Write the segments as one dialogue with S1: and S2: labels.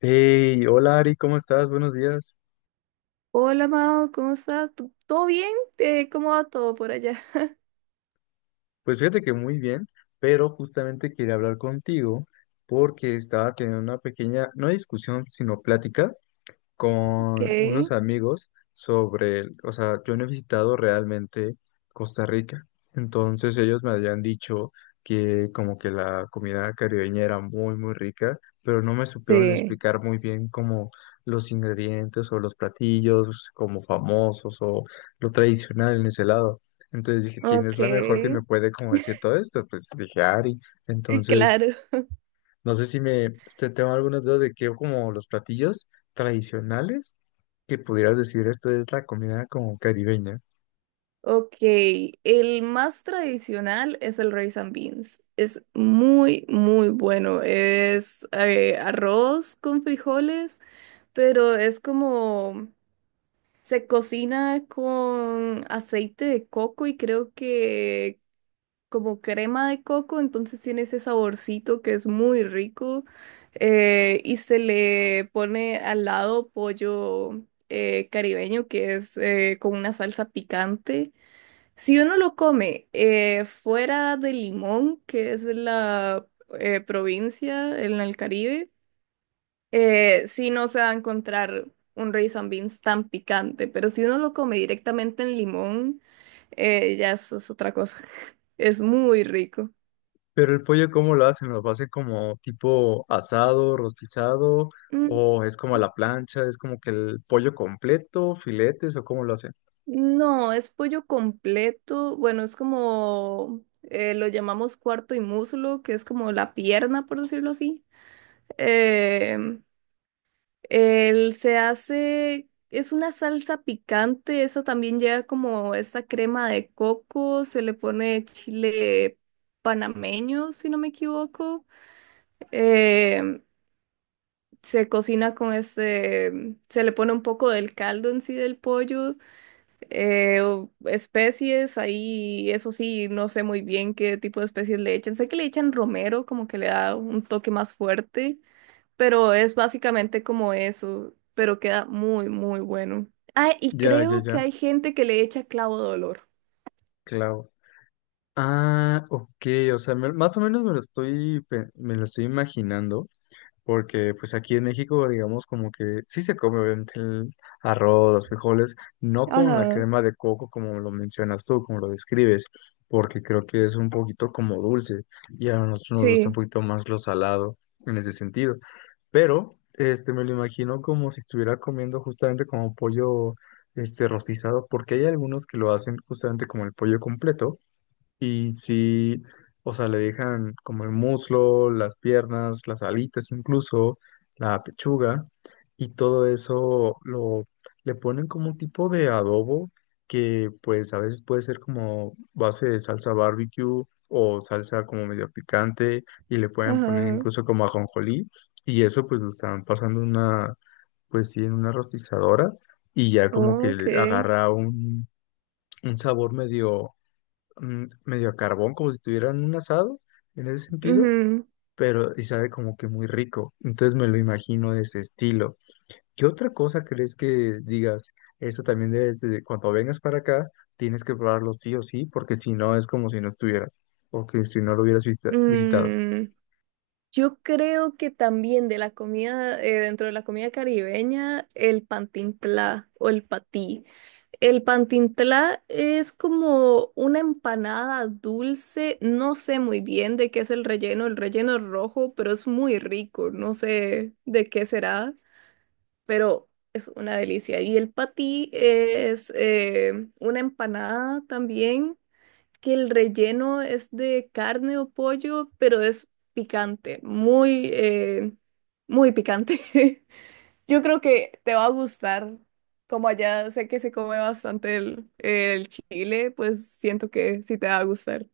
S1: Hey, hola Ari, ¿cómo estás? Buenos días.
S2: Hola Mao, ¿cómo estás? ¿Tú- ¿Todo bien? ¿Cómo va todo por allá?
S1: Pues fíjate que muy bien, pero justamente quería hablar contigo porque estaba teniendo una pequeña, no discusión, sino plática
S2: Ok,
S1: con unos amigos sobre, o sea, yo no he visitado realmente Costa Rica, entonces ellos me habían dicho que como que la comida caribeña era muy rica, pero no me supieron
S2: sí,
S1: explicar muy bien como los ingredientes o los platillos como famosos o lo tradicional en ese lado. Entonces dije, ¿quién
S2: ok,
S1: es la mejor que me puede como decir todo esto? Pues dije, Ari. Entonces...
S2: claro.
S1: No sé si me, tengo algunas dudas de que como los platillos tradicionales, que pudieras decir esto es la comida como caribeña.
S2: Ok, el más tradicional es el rice and beans. Es muy, muy bueno. Es arroz con frijoles, pero es como se cocina con aceite de coco y creo que como crema de coco, entonces tiene ese saborcito que es muy rico y se le pone al lado pollo caribeño que es con una salsa picante. Si uno lo come fuera de Limón, que es la provincia en el Caribe, sí no se va a encontrar un rice and beans tan picante, pero si uno lo come directamente en Limón, ya eso es otra cosa. Es muy rico.
S1: Pero el pollo, ¿cómo lo hacen? ¿Lo hacen como tipo asado, rostizado?
S2: Mm,
S1: ¿O es como a la plancha? ¿Es como que el pollo completo, filetes o cómo lo hacen?
S2: no, es pollo completo. Bueno, es como lo llamamos cuarto y muslo, que es como la pierna, por decirlo así. Em, él se hace, es una salsa picante, esa también lleva como esta crema de coco, se le pone chile panameño, si no me equivoco. Em, se cocina con este, se le pone un poco del caldo en sí del pollo. O- especies, ahí eso sí, no sé muy bien qué tipo de especies le echan. Sé que le echan romero, como que le da un toque más fuerte, pero es básicamente como eso, pero queda muy, muy bueno. Ah, y
S1: Ya, ya,
S2: creo que
S1: ya,
S2: hay gente que le echa clavo de olor.
S1: claro. Ah, ok, o sea, más o menos me lo me lo estoy imaginando, porque pues aquí en México, digamos, como que sí se come obviamente el arroz, los frijoles, no con la
S2: Ajá,
S1: crema de coco como lo mencionas tú, como lo describes, porque creo que es un poquito como dulce y a nosotros nos gusta un
S2: sí,
S1: poquito más lo salado en ese sentido. Pero, me lo imagino como si estuviera comiendo justamente como pollo, rostizado, porque hay algunos que lo hacen justamente como el pollo completo y si, o sea, le dejan como el muslo, las piernas, las alitas incluso, la pechuga, y todo eso lo le ponen como un tipo de adobo que pues a veces puede ser como base de salsa barbecue o salsa como medio picante y le pueden poner
S2: ajá.
S1: incluso como ajonjolí, y eso pues lo están pasando una pues sí en una rostizadora y ya como que le
S2: Ok.
S1: agarra un sabor medio medio a carbón, como si estuvieran en un asado, en ese sentido,
S2: Ujú.
S1: pero y sabe como que muy rico. Entonces me lo imagino de ese estilo. ¿Qué otra cosa crees que digas? Esto también debes de, cuando vengas para acá, tienes que probarlo sí o sí, porque si no es como si no estuvieras, o que si no lo visitado.
S2: Mm, yo creo que también de la comida, dentro de la comida caribeña, el pantintlá o el patí. El pantintlá es como una empanada dulce, no sé muy bien de qué es el relleno es rojo, pero es muy rico, no sé de qué será, pero es una delicia. Y el patí es una empanada también que el relleno es de carne o pollo, pero es picante, muy, muy picante. Yo creo que te va a gustar. Como allá sé que se come bastante el chile, pues siento que sí te va a gustar.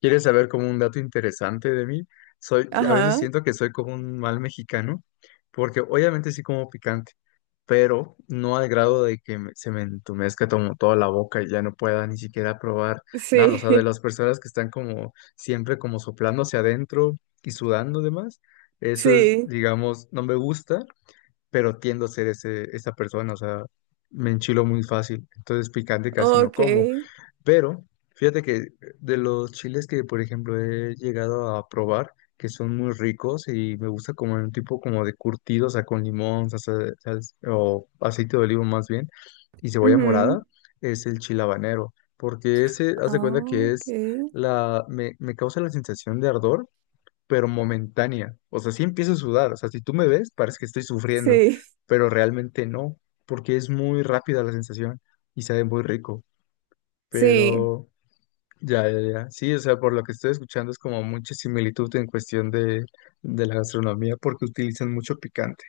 S1: ¿Quieres saber como un dato interesante de mí? Soy, a veces
S2: Ajá,
S1: siento que soy como un mal mexicano, porque obviamente sí como picante, pero no al grado de que se me entumezca como toda la boca y ya no pueda ni siquiera probar nada. O
S2: sí,
S1: sea, de las personas que están como siempre como soplando hacia adentro y sudando demás, eso es,
S2: sí,
S1: digamos, no me gusta, pero tiendo a ser ese, esa persona, o sea, me enchilo muy fácil, entonces picante casi no
S2: ok,
S1: como. Pero fíjate que de los chiles que, por ejemplo, he llegado a probar, que son muy ricos y me gusta como un tipo como de curtido, o sea, con limón, o aceite de olivo más bien, y cebolla morada,
S2: ujú,
S1: es el chile habanero, porque ese, haz de
S2: ah,
S1: cuenta que
S2: ok,
S1: es me causa la sensación de ardor, pero momentánea, o sea, sí empiezo a sudar, o sea, si tú me ves, parece que estoy sufriendo,
S2: sí,
S1: pero realmente no, porque es muy rápida la sensación y sabe muy rico.
S2: sí.
S1: Pero ya, ya, ya. Sí, o sea, por lo que estoy escuchando es como mucha similitud en cuestión de la gastronomía porque utilizan mucho picante.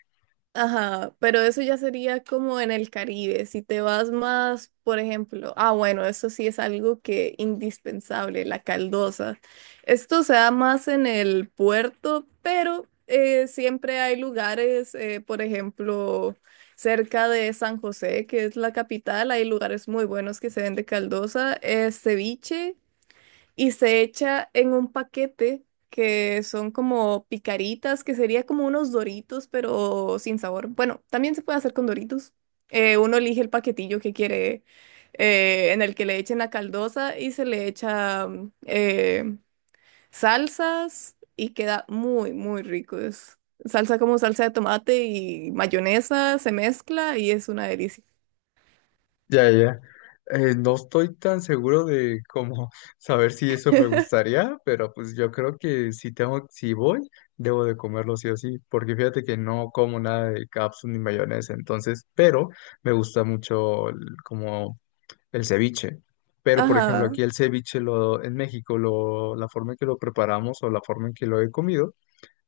S2: Ajá, pero eso ya sería como en el Caribe. Si te vas más, por ejemplo, ah, bueno, eso sí es algo que indispensable, la caldosa. Esto se da más en el puerto, pero siempre hay lugares, por ejemplo, cerca de San José, que es la capital, hay lugares muy buenos que se venden caldosa, ceviche y se echa en un paquete que son como picaritas, que sería como unos Doritos, pero sin sabor. Bueno, también se puede hacer con Doritos. Uno elige el paquetillo que quiere, en el que le echen la caldosa y se le echa salsas y queda muy, muy rico. Es salsa como salsa de tomate y mayonesa, se mezcla y es una delicia.
S1: Ya, ya, ya. No estoy tan seguro de cómo saber si eso me gustaría, pero pues yo creo que si tengo, si voy, debo de comerlo sí o sí, porque fíjate que no como nada de cápsula ni mayonesa, entonces, pero me gusta mucho como el ceviche. Pero, por ejemplo,
S2: Ajá,
S1: aquí el ceviche en México, la forma en que lo preparamos o la forma en que lo he comido,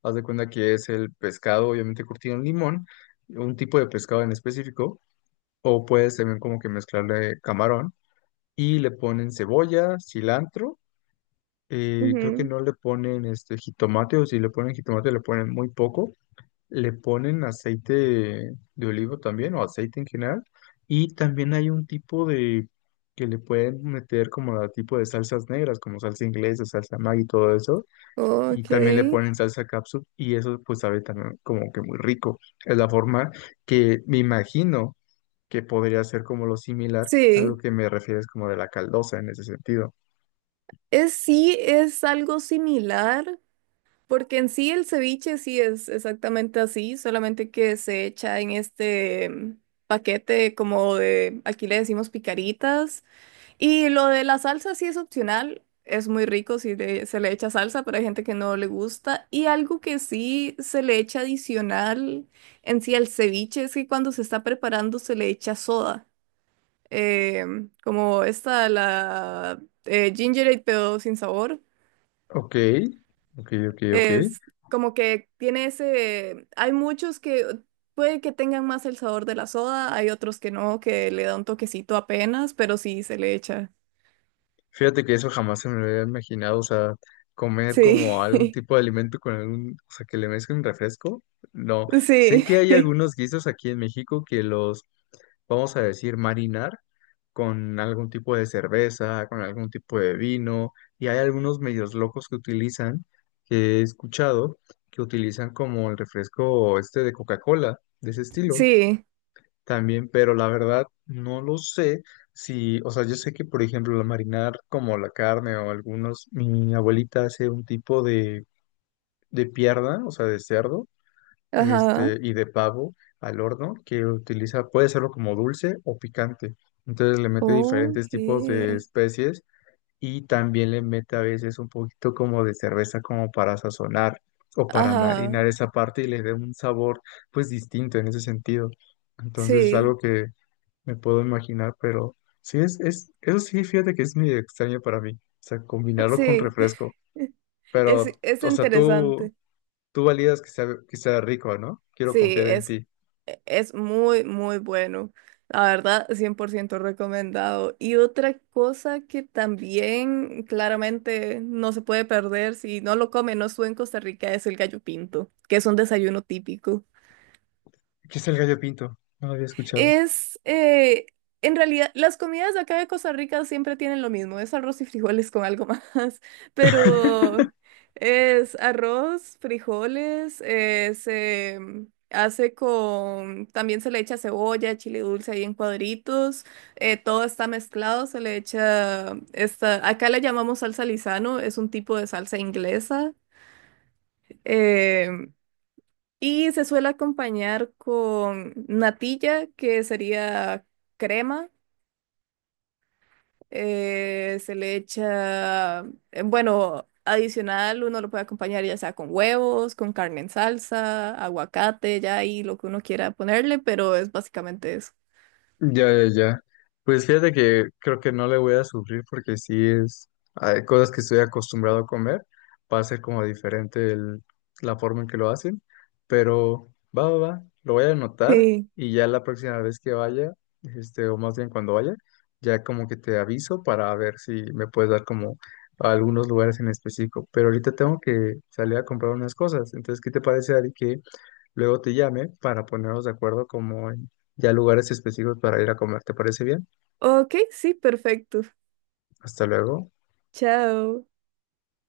S1: haz de cuenta que es el pescado, obviamente curtido en limón, un tipo de pescado en específico, o puedes también como que mezclarle camarón y le ponen cebolla, cilantro, creo que
S2: ujú,
S1: no le ponen este jitomate, o si le ponen jitomate le ponen muy poco, le ponen aceite de olivo también, o aceite en general, y también hay un tipo de que le pueden meter como la tipo de salsas negras, como salsa inglesa, salsa Maggi y todo eso, y
S2: ok.
S1: también le ponen salsa capsule y eso pues sabe también como que muy rico. Es la forma que me imagino que podría ser como lo similar a lo
S2: Sí.
S1: que me refieres como de la caldosa en ese sentido.
S2: Es, sí, es algo similar, porque en sí el ceviche sí es exactamente así, solamente que se echa en este paquete como de, aquí le decimos picaritas, y lo de la salsa sí es opcional, es muy rico si le- se le echa salsa, pero hay gente que no le gusta, y algo que sí se le echa adicional en sí al ceviche es que cuando se está preparando se le echa soda, como esta, la ginger ale, pero sin sabor.
S1: Ok, ok, ok, ok.
S2: Es como que tiene ese, hay muchos que puede que tengan más el sabor de la soda, hay otros que no, que le da un toquecito apenas, pero sí se le echa.
S1: Fíjate que eso jamás se me lo había imaginado, o sea, comer
S2: Sí,
S1: como algún tipo de alimento con algún, o sea, que le mezclen refresco. No, sé
S2: sí,
S1: que hay algunos guisos aquí en México que los, vamos a decir, marinar con algún tipo de cerveza, con algún tipo de vino, y hay algunos medios locos que utilizan, que he escuchado, que utilizan como el refresco este de Coca-Cola, de ese estilo
S2: sí,
S1: también, pero la verdad no lo sé si, o sea, yo sé que por ejemplo la marinar como la carne o algunos, mi abuelita hace un tipo de pierna, o sea, de cerdo,
S2: ajá,
S1: y de pavo al horno que utiliza, puede serlo como dulce o picante. Entonces le mete diferentes
S2: ok,
S1: tipos de especies y también le mete a veces un poquito como de cerveza como para sazonar o para
S2: ajá,
S1: marinar esa parte y le dé un sabor pues distinto en ese sentido. Entonces es
S2: sí,
S1: algo que me puedo imaginar, pero sí eso sí, fíjate que es medio extraño para mí, o sea, combinarlo con
S2: sí,
S1: refresco, pero,
S2: es
S1: o sea,
S2: interesante.
S1: tú validas que que sea rico, ¿no? Quiero
S2: Sí,
S1: confiar en
S2: es,
S1: ti.
S2: e, es muy, muy bueno. La verdad, 100% recomendado. Y otra cosa que también claramente no se puede perder si no lo comen, no estuve en Costa Rica, es el gallo pinto, que es un desayuno típico.
S1: ¿Qué es el gallo pinto? No lo había escuchado.
S2: Es, en realidad, las comidas de acá de Costa Rica siempre tienen lo mismo, es arroz y frijoles con algo más, pero es arroz, frijoles, se hace con, también se le echa cebolla, chile dulce ahí en cuadritos, todo está mezclado, se le echa, esta, acá le llamamos salsa Lizano, es un tipo de salsa inglesa, eh, y se suele acompañar con natilla, que sería crema. Se le echa, bueno, adicional, uno lo puede acompañar ya sea con huevos, con carne en salsa, aguacate, ya ahí lo que uno quiera ponerle, pero es básicamente eso.
S1: Ya, ya, ya. Pues fíjate que creo que no le voy a sufrir porque sí es, hay cosas que estoy acostumbrado a comer, va a ser como diferente la forma en que lo hacen, pero va, va, va, lo voy a anotar
S2: Sí.
S1: y ya la próxima vez que vaya, o más bien cuando vaya, ya como que te aviso para ver si me puedes dar como algunos lugares en específico, pero ahorita tengo que salir a comprar unas cosas, entonces, ¿qué te parece, Ari, que luego te llame para ponernos de acuerdo como en ya lugares específicos para ir a comer? ¿Te parece bien?
S2: Ok, sí, perfecto.
S1: Hasta luego.
S2: Chao.